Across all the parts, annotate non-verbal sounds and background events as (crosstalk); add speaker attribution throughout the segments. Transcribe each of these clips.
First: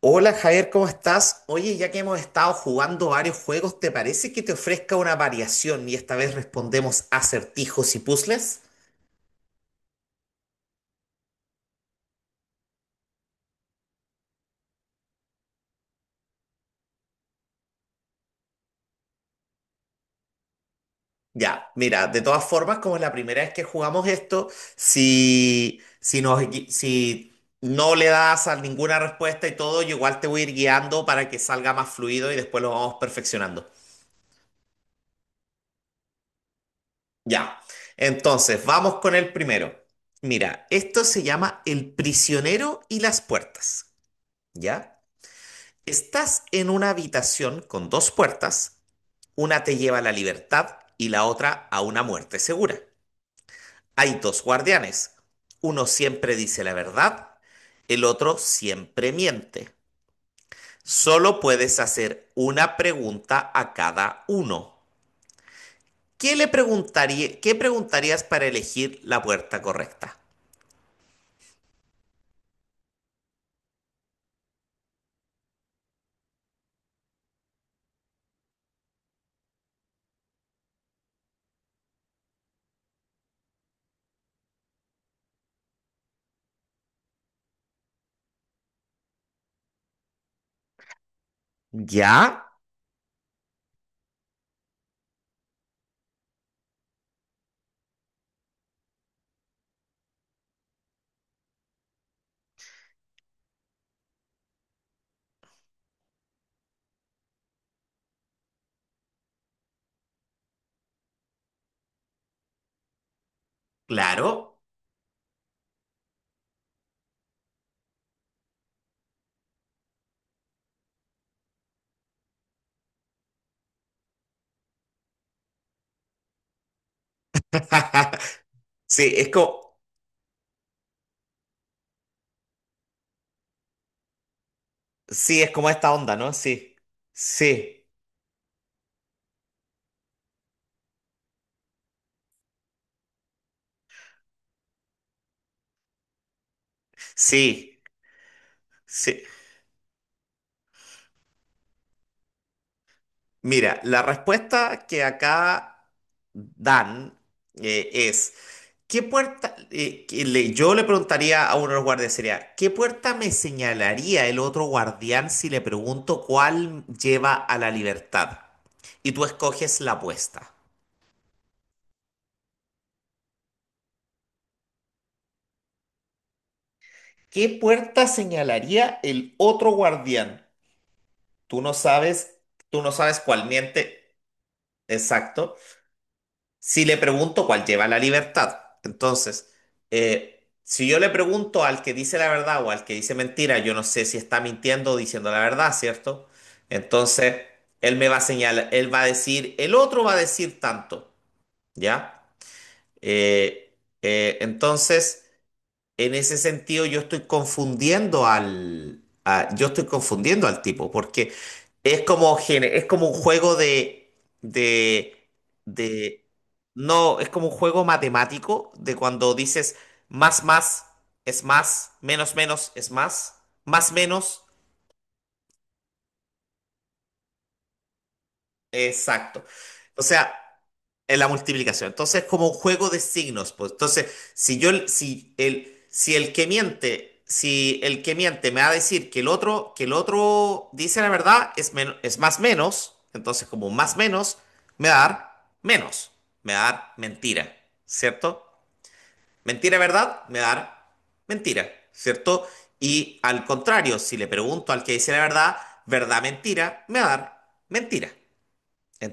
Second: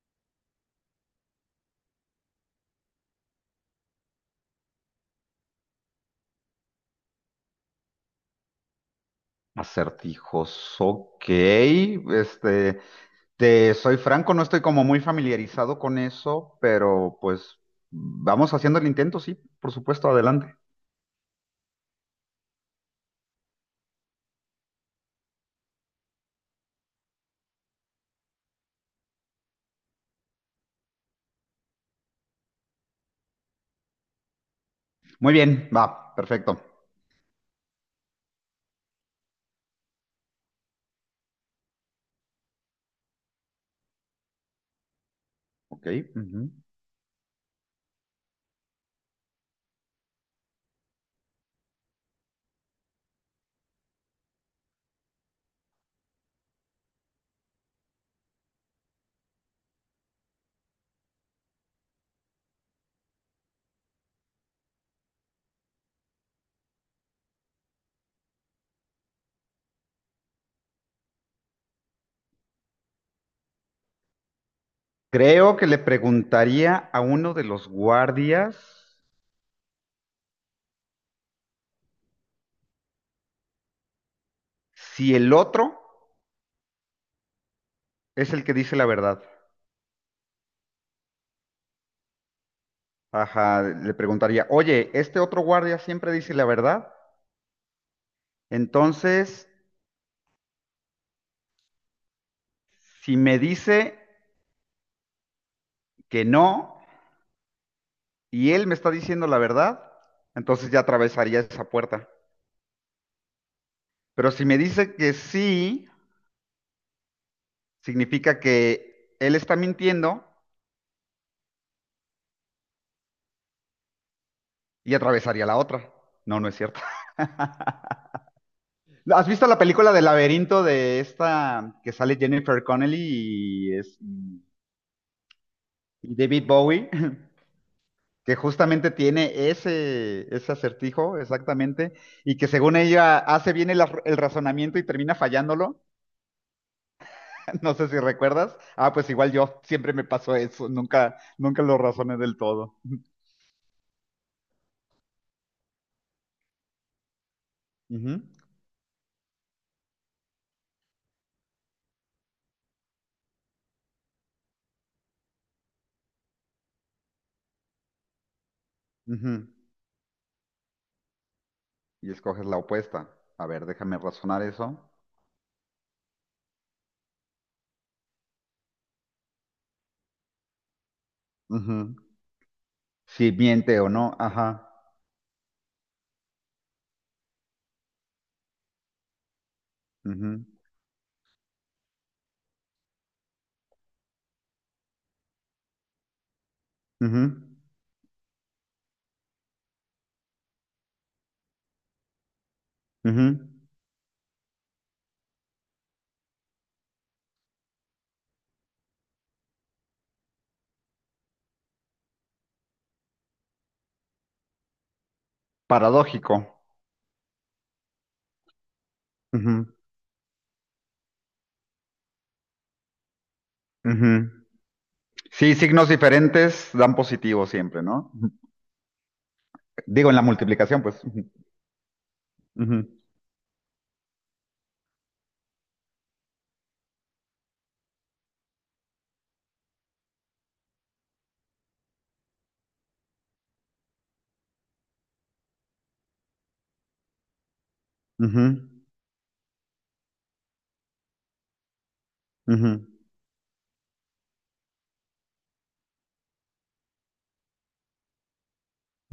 Speaker 1: Hola Javier, ¿cómo estás? Oye, ya que hemos estado jugando varios juegos, ¿te parece que te ofrezca una variación y esta vez respondemos acertijos y puzzles?
Speaker 2: Acertijos, ok. Te soy franco, no estoy como muy familiarizado con eso, pero pues vamos haciendo el intento, sí, por supuesto, adelante.
Speaker 1: Ya, mira, de todas formas, como es la primera vez que jugamos esto, si no le das a ninguna respuesta y todo, yo igual te voy a ir guiando para que salga más fluido y después lo vamos perfeccionando.
Speaker 2: Muy bien, va, perfecto.
Speaker 1: Ya, entonces, vamos con el primero. Mira, esto se llama El prisionero y las puertas. ¿Ya?
Speaker 2: Ok. Ujú.
Speaker 1: Estás en una habitación con dos puertas, una te lleva a la libertad y la otra a una muerte segura. Hay dos guardianes, uno siempre dice la verdad, el otro siempre miente. Solo puedes hacer una pregunta a cada uno. ¿Qué preguntarías para elegir la puerta correcta?
Speaker 2: Creo que le preguntaría a uno de los guardias si el otro es el que dice la verdad.
Speaker 1: ¿Ya?
Speaker 2: Ajá, le preguntaría, oye, ¿este otro guardia siempre dice la verdad? Entonces, si me dice que no y él me está diciendo la verdad, entonces ya atravesaría esa puerta. Pero si me
Speaker 1: Claro.
Speaker 2: dice que sí, significa que él está mintiendo y atravesaría la otra. No, no es cierto. (laughs)
Speaker 1: (laughs) Sí,
Speaker 2: ¿Has
Speaker 1: es
Speaker 2: visto la
Speaker 1: como,
Speaker 2: película del laberinto de esta que sale Jennifer Connelly y, es,
Speaker 1: sí, es como esta
Speaker 2: y
Speaker 1: onda, ¿no?
Speaker 2: David
Speaker 1: Sí,
Speaker 2: Bowie? (laughs)
Speaker 1: sí,
Speaker 2: Que justamente tiene ese acertijo, exactamente, y que según ella hace bien el razonamiento y termina fallándolo. (laughs) No
Speaker 1: sí,
Speaker 2: sé si recuerdas. Ah, pues
Speaker 1: sí.
Speaker 2: igual yo, siempre me pasó eso, nunca, nunca lo razoné del todo.
Speaker 1: Mira, la respuesta que acá dan
Speaker 2: Ujú,
Speaker 1: es, ¿qué puerta? Que le- yo le preguntaría a uno de los guardias, sería, ¿qué puerta me señalaría el otro guardián si le pregunto cuál lleva a la libertad? Y tú
Speaker 2: ujú.
Speaker 1: escoges la apuesta.
Speaker 2: Y escoges la opuesta. A ver, déjame razonar eso.
Speaker 1: ¿Qué puerta señalaría el otro guardián? Tú no
Speaker 2: Ujú.
Speaker 1: sabes, tú no sabes
Speaker 2: Si
Speaker 1: cuál
Speaker 2: miente o
Speaker 1: miente.
Speaker 2: no, ajá.
Speaker 1: Exacto. Si le pregunto cuál lleva la libertad. Entonces,
Speaker 2: Ujú,
Speaker 1: si yo le pregunto al que dice la verdad o al que dice mentira, yo no sé si está mintiendo o diciendo la verdad, ¿cierto?
Speaker 2: ujú,
Speaker 1: Entonces, él me va a señalar, él va a decir, el otro va a decir tanto, ¿ya?
Speaker 2: ujú.
Speaker 1: Entonces... En ese sentido, yo estoy confundiendo al tipo, porque es como, es como un juego de, de,
Speaker 2: Paradójico.
Speaker 1: no, es como un juego matemático de cuando
Speaker 2: Ujú,
Speaker 1: dices más, más es más, menos, menos es más, más,
Speaker 2: ujú.
Speaker 1: menos.
Speaker 2: Sí, signos diferentes dan positivo siempre, ¿no? Ujú.
Speaker 1: Exacto. O
Speaker 2: Digo, en la
Speaker 1: sea,
Speaker 2: multiplicación, pues.
Speaker 1: en
Speaker 2: Ujú,
Speaker 1: la multiplicación. Entonces, como un
Speaker 2: ujú,
Speaker 1: juego de signos, pues. Entonces, si el que miente, si el que miente me va a decir que que el otro dice la verdad, es menos, es más menos, entonces como más menos, me va a dar menos, me va a dar mentira, ¿cierto?
Speaker 2: ujú,
Speaker 1: Mentira, verdad, me va a dar mentira, ¿cierto?
Speaker 2: ujú,
Speaker 1: Y al contrario, si le pregunto al que dice la verdad, verdad, mentira, me va a dar mentira.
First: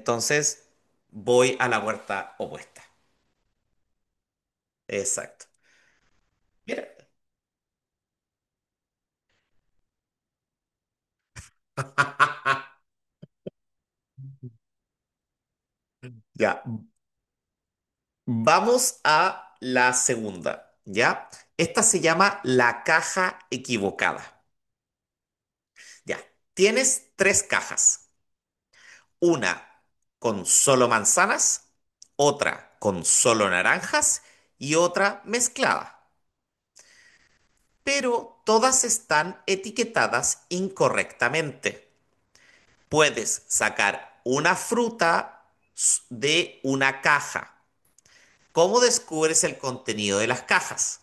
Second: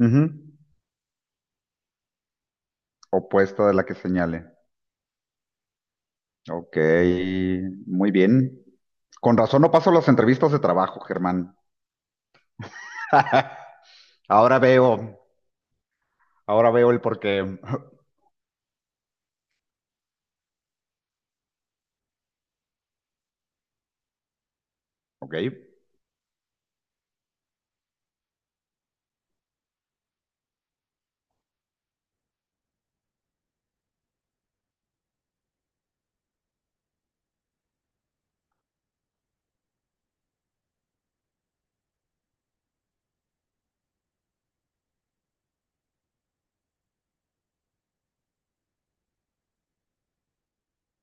Speaker 2: ujú.
Speaker 1: voy a la puerta opuesta.
Speaker 2: Opuesta de la que señale.
Speaker 1: Exacto.
Speaker 2: Ok,
Speaker 1: Mira.
Speaker 2: muy bien. Con razón no paso las entrevistas de trabajo, Germán.
Speaker 1: (laughs)
Speaker 2: (laughs) Ahora veo,
Speaker 1: Ya.
Speaker 2: ahora veo el porqué. (laughs)
Speaker 1: Vamos a la segunda. Ya. Esta se llama la caja equivocada.
Speaker 2: Ok,
Speaker 1: Ya. Tienes tres cajas. Una con solo manzanas, otra con solo naranjas y otra mezclada. Pero todas están etiquetadas incorrectamente. Puedes sacar una fruta de una caja. ¿Cómo descubres el contenido de las cajas?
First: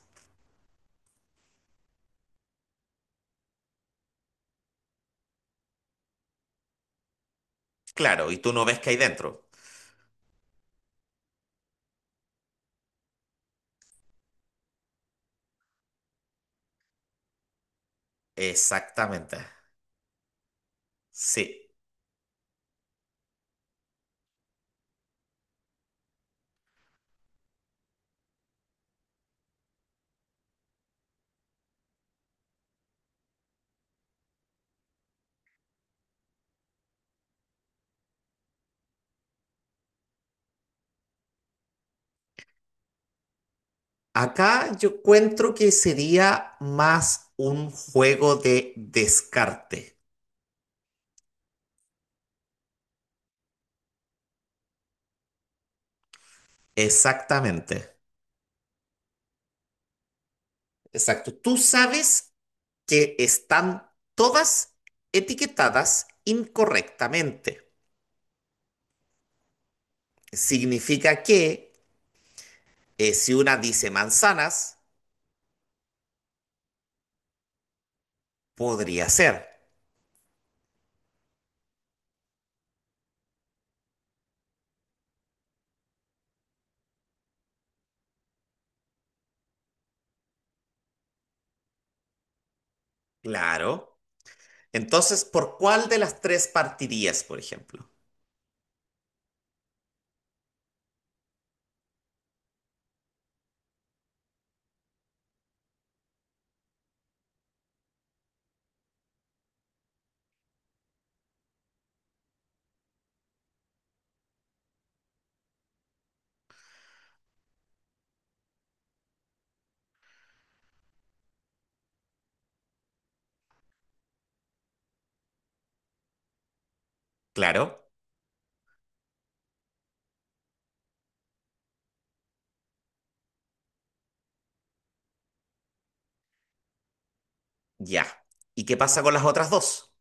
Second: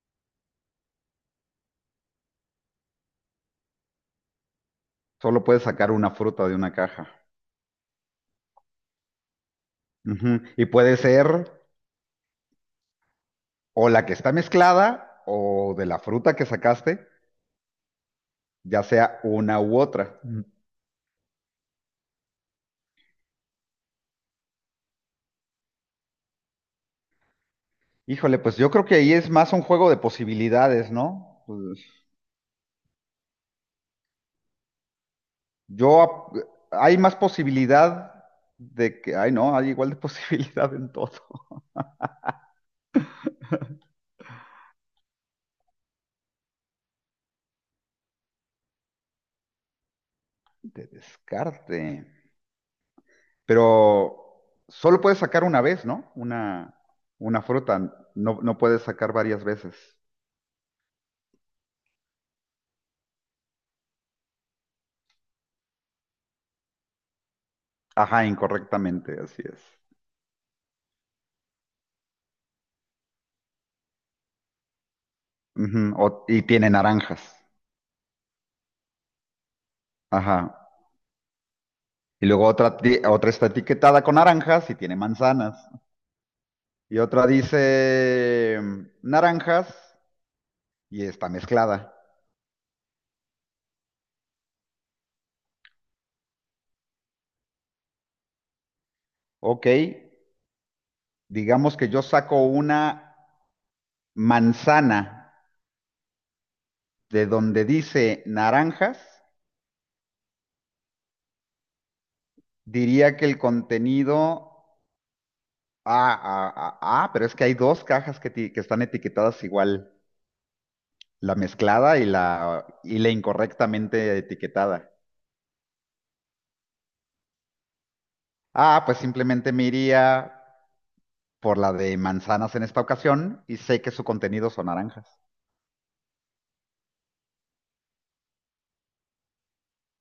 Speaker 2: solo puedes sacar una fruta de una caja.
Speaker 1: Claro, y tú no ves qué hay dentro.
Speaker 2: Ujú. Y puede ser o la que está mezclada o de la fruta que sacaste, ya sea
Speaker 1: Exactamente.
Speaker 2: una u otra. Ujú.
Speaker 1: Sí.
Speaker 2: Híjole, pues yo creo que ahí es más un juego de posibilidades, ¿no? Pues, yo, ap- hay más posibilidad de que, ay no, hay igual de (laughs) posibilidad en todo.
Speaker 1: Acá yo encuentro que sería más un juego de descarte.
Speaker 2: De descarte. Pero solo puedes sacar una vez, ¿no? Una fruta.
Speaker 1: Exactamente.
Speaker 2: No, no puedes sacar varias veces.
Speaker 1: Exacto. Tú sabes que están todas etiquetadas incorrectamente.
Speaker 2: Ajá, incorrectamente, así es.
Speaker 1: Significa que si una dice manzanas,
Speaker 2: Ujú, y tiene naranjas.
Speaker 1: podría ser,
Speaker 2: Ajá. Y luego otra está etiquetada con naranjas y tiene manzanas. Y otra dice naranjas y está mezclada.
Speaker 1: claro. Entonces, ¿por cuál de las tres partirías, por ejemplo?
Speaker 2: Ok, digamos que yo saco una manzana de donde dice naranjas. Diría que el contenido... Ah, ah, ah, ah, pero es que hay dos cajas que están etiquetadas igual, la mezclada y la incorrectamente etiquetada.
Speaker 1: Claro,
Speaker 2: Ah, pues simplemente me iría por la de manzanas en esta ocasión y sé que su contenido son naranjas.
Speaker 1: ya. ¿Y qué pasa con las otras dos?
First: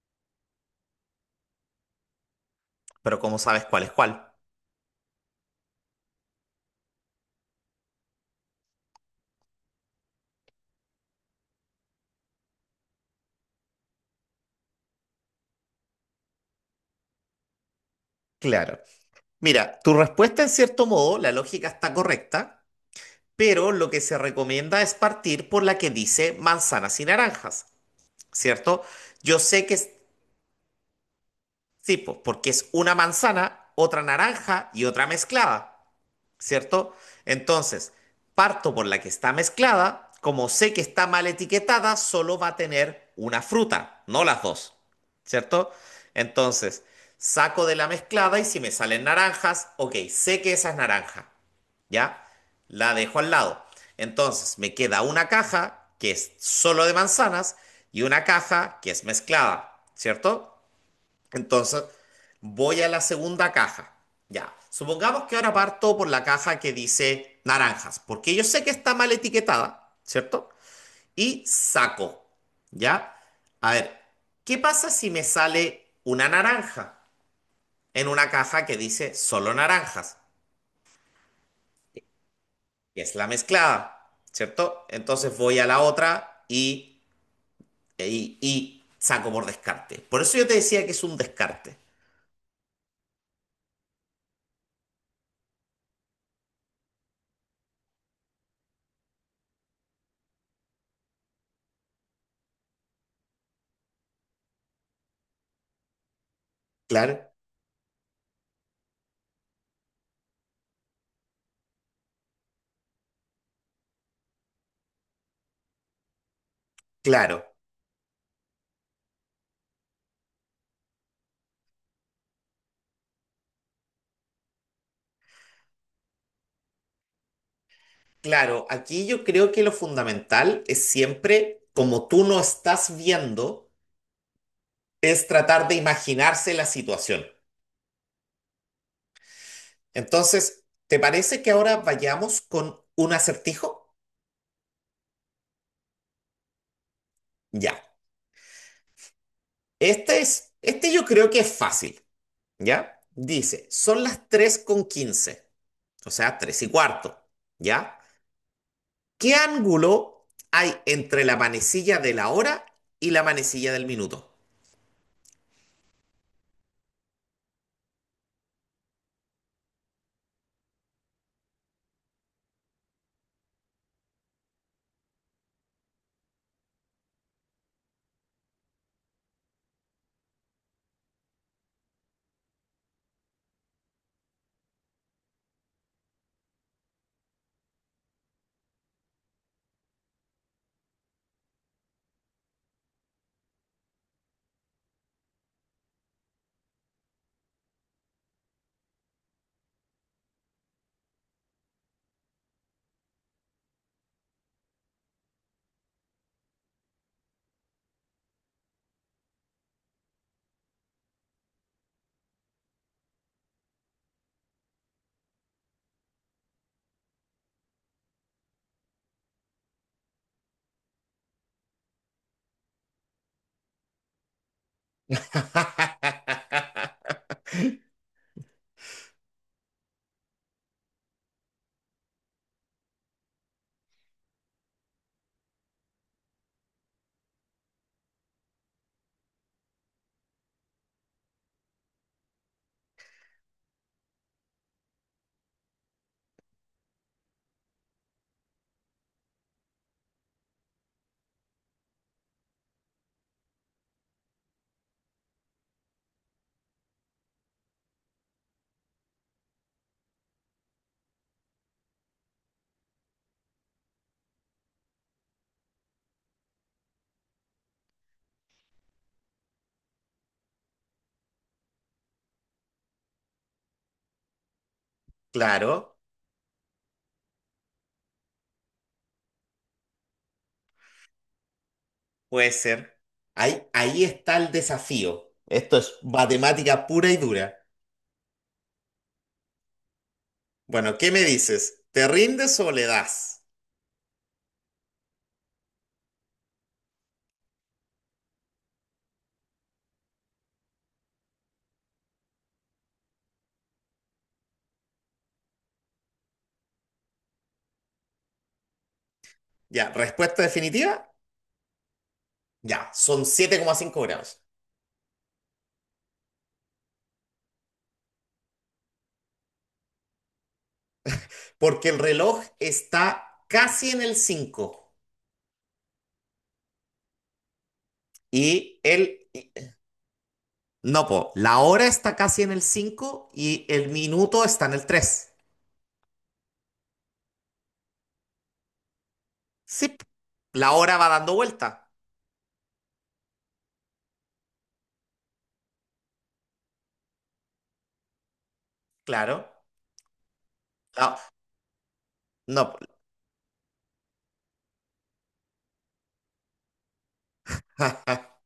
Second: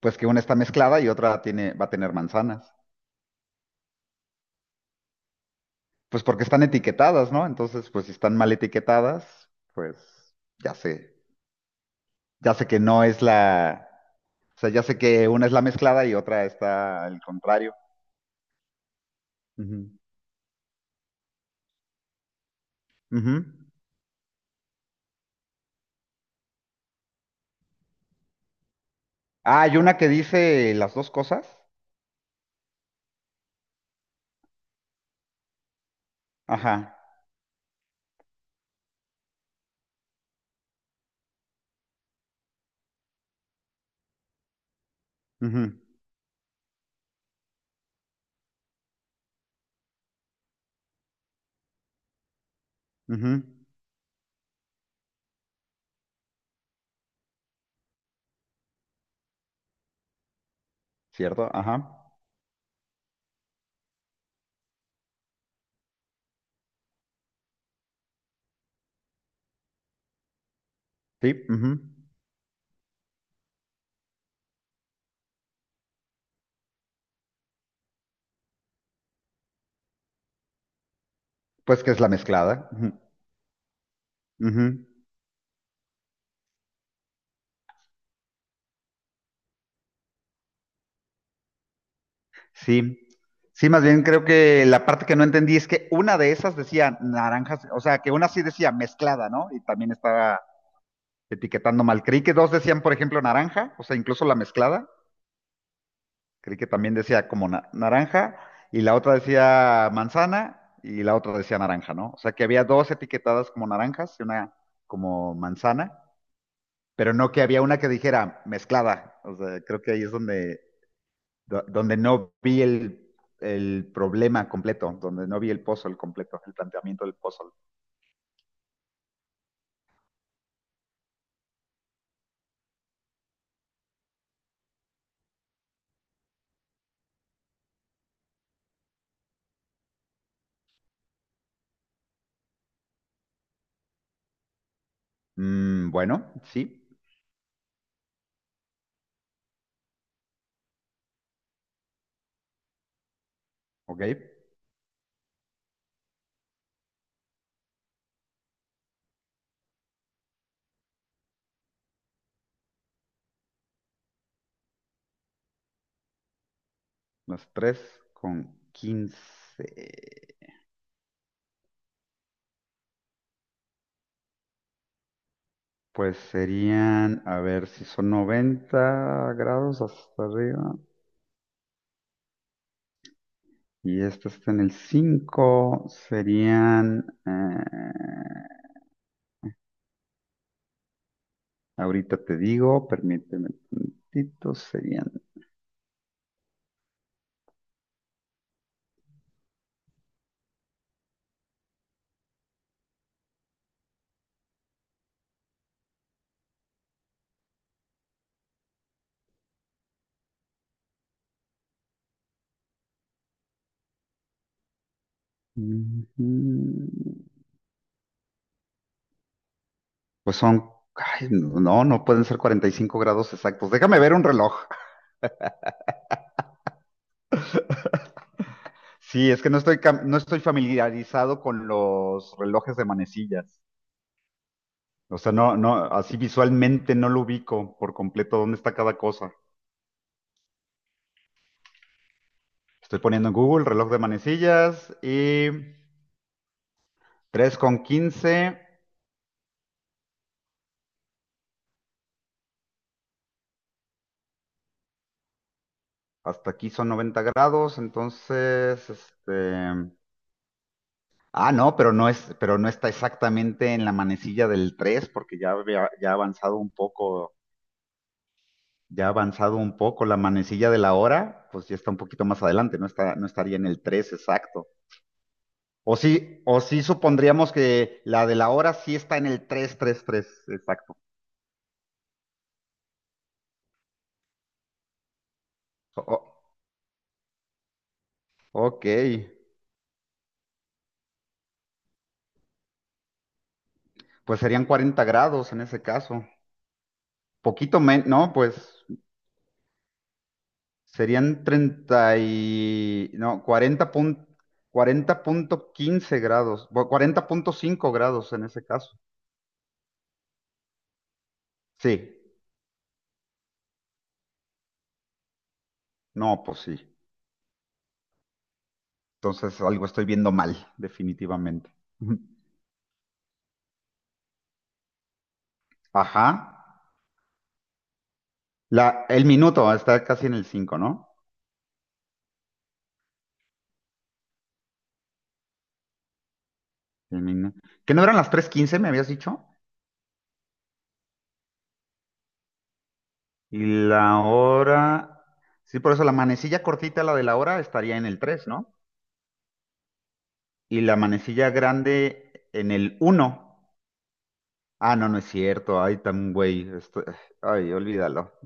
Speaker 2: Pues que una está mezclada y otra va a tener manzanas.
Speaker 1: Pero ¿cómo sabes cuál es cuál?
Speaker 2: Pues porque están etiquetadas, ¿no? Entonces, pues si están mal etiquetadas, pues ya sé, ya sé que no es la, o sea, ya sé que una es la mezclada y otra está al contrario.
Speaker 1: Claro. Mira,
Speaker 2: Ujú,
Speaker 1: tu respuesta en cierto modo, la lógica está correcta,
Speaker 2: ujú.
Speaker 1: pero lo que se recomienda es partir por la que dice manzanas y naranjas, ¿cierto? Yo
Speaker 2: Ah,
Speaker 1: sé que
Speaker 2: hay
Speaker 1: es
Speaker 2: una que dice las dos cosas.
Speaker 1: tipo, porque es una manzana, otra naranja y otra mezclada. ¿Cierto?
Speaker 2: Ajá.
Speaker 1: Entonces, parto por la que está mezclada, como sé que está mal etiquetada, solo va a tener una fruta, no las dos, ¿cierto?
Speaker 2: Ujú,
Speaker 1: Entonces, saco de la mezclada y si me salen naranjas, ok, sé que esa es naranja, ¿ya? La dejo al
Speaker 2: ujú,
Speaker 1: lado. Entonces, me queda una caja que es solo de manzanas y una caja que es mezclada, ¿cierto?
Speaker 2: ¿cierto?
Speaker 1: Entonces,
Speaker 2: Ajá.
Speaker 1: voy a la segunda caja. Ya, supongamos que ahora parto por la caja que dice naranjas, porque yo sé que está mal etiquetada, ¿cierto? Y
Speaker 2: Sí, ujú.
Speaker 1: saco, ¿ya? A ver, ¿qué pasa si me sale una naranja en una caja que dice solo naranjas?
Speaker 2: Pues que es la mezclada. Ujú.
Speaker 1: Que es la mezclada,
Speaker 2: Ujú.
Speaker 1: ¿cierto? Entonces voy a la otra y, y saco por descarte. Por eso yo te decía que es un descarte.
Speaker 2: Sí. Sí, más bien creo que la parte que no entendí es que una de esas decía naranjas, o sea, que una sí decía mezclada, ¿no? Y también estaba etiquetando mal. Creí que dos decían, por ejemplo, naranja, o sea, incluso la mezclada, creí que también decía
Speaker 1: Claro,
Speaker 2: como naranja y la otra decía manzana y la otra decía naranja, ¿no? O sea que había dos etiquetadas como naranjas y una como manzana, pero no que
Speaker 1: claro.
Speaker 2: había una que dijera mezclada. O sea, creo que ahí es donde, donde no vi el problema completo, donde no vi el puzzle completo, el planteamiento del puzzle.
Speaker 1: Claro, aquí yo creo que lo fundamental es siempre, como tú no estás viendo, es tratar de imaginarse la situación. Entonces, ¿te parece que ahora vayamos con un acertijo?
Speaker 2: Mm, bueno, sí,
Speaker 1: Ya. Este yo creo que es fácil, ¿ya? Dice, son
Speaker 2: ok.
Speaker 1: las 3 con 15, o sea, 3 y cuarto, ¿ya? ¿Qué ángulo hay entre la manecilla de la hora y la manecilla del minuto?
Speaker 2: Las 3:15. Pues serían, a ver, si son 90 grados hasta arriba y este está en el 5, serían, ahorita te digo, permíteme un momentito, serían, ujú, pues son, ay, no, no pueden ser 45 grados exactos. Déjame ver un reloj.
Speaker 1: (laughs)
Speaker 2: Sí, es que no estoy familiarizado con los relojes de manecillas. O sea, no, no, así visualmente no lo ubico por completo dónde está cada cosa. Estoy poniendo en Google reloj de manecillas y 3:15. Hasta aquí son 90 grados, entonces. Ah, no, pero no está exactamente en la manecilla del 3 porque ya ha avanzado un poco, ya ha avanzado un poco la manecilla de la hora, pues ya está un poquito más adelante, no estaría en el 3 exacto. O
Speaker 1: Claro.
Speaker 2: sí, o sí supondríamos que la de la hora sí está en el tres, exacto.
Speaker 1: Puede ser. Ahí, ahí está el desafío. Esto es
Speaker 2: O- o-
Speaker 1: matemática pura y dura.
Speaker 2: ok.
Speaker 1: Bueno, ¿qué me dices? ¿Te rindes o le das?
Speaker 2: Pues serían 40 grados en ese caso. Poquito menos, no, pues serían 30 y, no, 40 40.15 grados, 40.5 grados en ese caso.
Speaker 1: Ya, respuesta definitiva.
Speaker 2: Sí,
Speaker 1: Ya, son 7,5 grados.
Speaker 2: no, pues sí. Entonces algo estoy viendo mal, definitivamente.
Speaker 1: Porque el
Speaker 2: (laughs) Ujú.
Speaker 1: reloj está casi en el cinco.
Speaker 2: Ajá.
Speaker 1: Y
Speaker 2: El
Speaker 1: el... y-
Speaker 2: minuto está casi en el cinco,
Speaker 1: No,
Speaker 2: ¿no?
Speaker 1: po, la hora está casi en el 5 y el minuto está en el tres.
Speaker 2: El minu- ¿Que no eran las 3:15 me habías dicho?
Speaker 1: Sí, p- la hora va dando vuelta.
Speaker 2: Y la hora... Sí, por eso la manecilla cortita, la de la hora, estaría en el 3, ¿no?
Speaker 1: Claro.
Speaker 2: Y la
Speaker 1: La-
Speaker 2: manecilla grande
Speaker 1: No,
Speaker 2: en
Speaker 1: po.
Speaker 2: el uno. Ah, no, no es cierto. Ay, tan güey. Ay, olvídalo.
Speaker 1: (laughs)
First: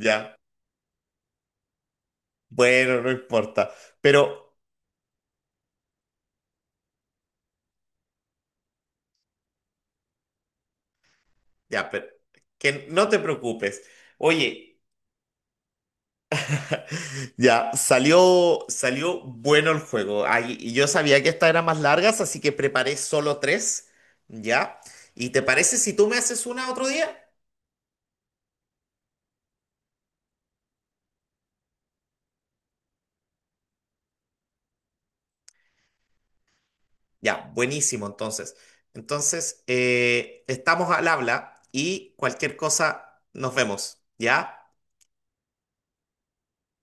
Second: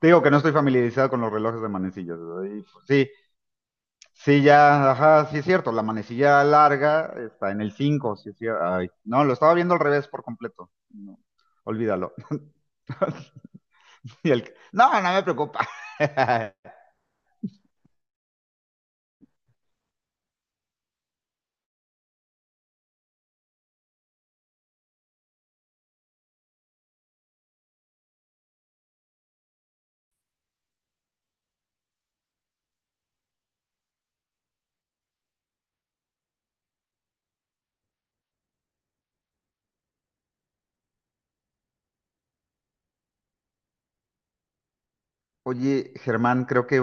Speaker 2: Te digo que no estoy familiarizado con los relojes de manecillas. Ay, pues,
Speaker 1: Bueno, no
Speaker 2: sí,
Speaker 1: importa.
Speaker 2: sí,
Speaker 1: Pero
Speaker 2: ya, ajá, sí es cierto. La manecilla larga está en el cinco, sí es cierto. Ay, no, lo estaba viendo al revés por completo. No,
Speaker 1: Ya, pero
Speaker 2: olvídalo.
Speaker 1: que no te
Speaker 2: (laughs)
Speaker 1: preocupes. Oye,
Speaker 2: No, no me preocupa. (laughs)
Speaker 1: (laughs) ya, salió bueno el juego. Ay, y yo sabía que estas eran más largas, así que preparé solo tres, ¿ya? ¿Y te parece si tú me haces una otro día? Ya, buenísimo, entonces. Entonces, estamos al habla y cualquier cosa, nos vemos, ¿ya?
Speaker 2: Oye, Germán, creo que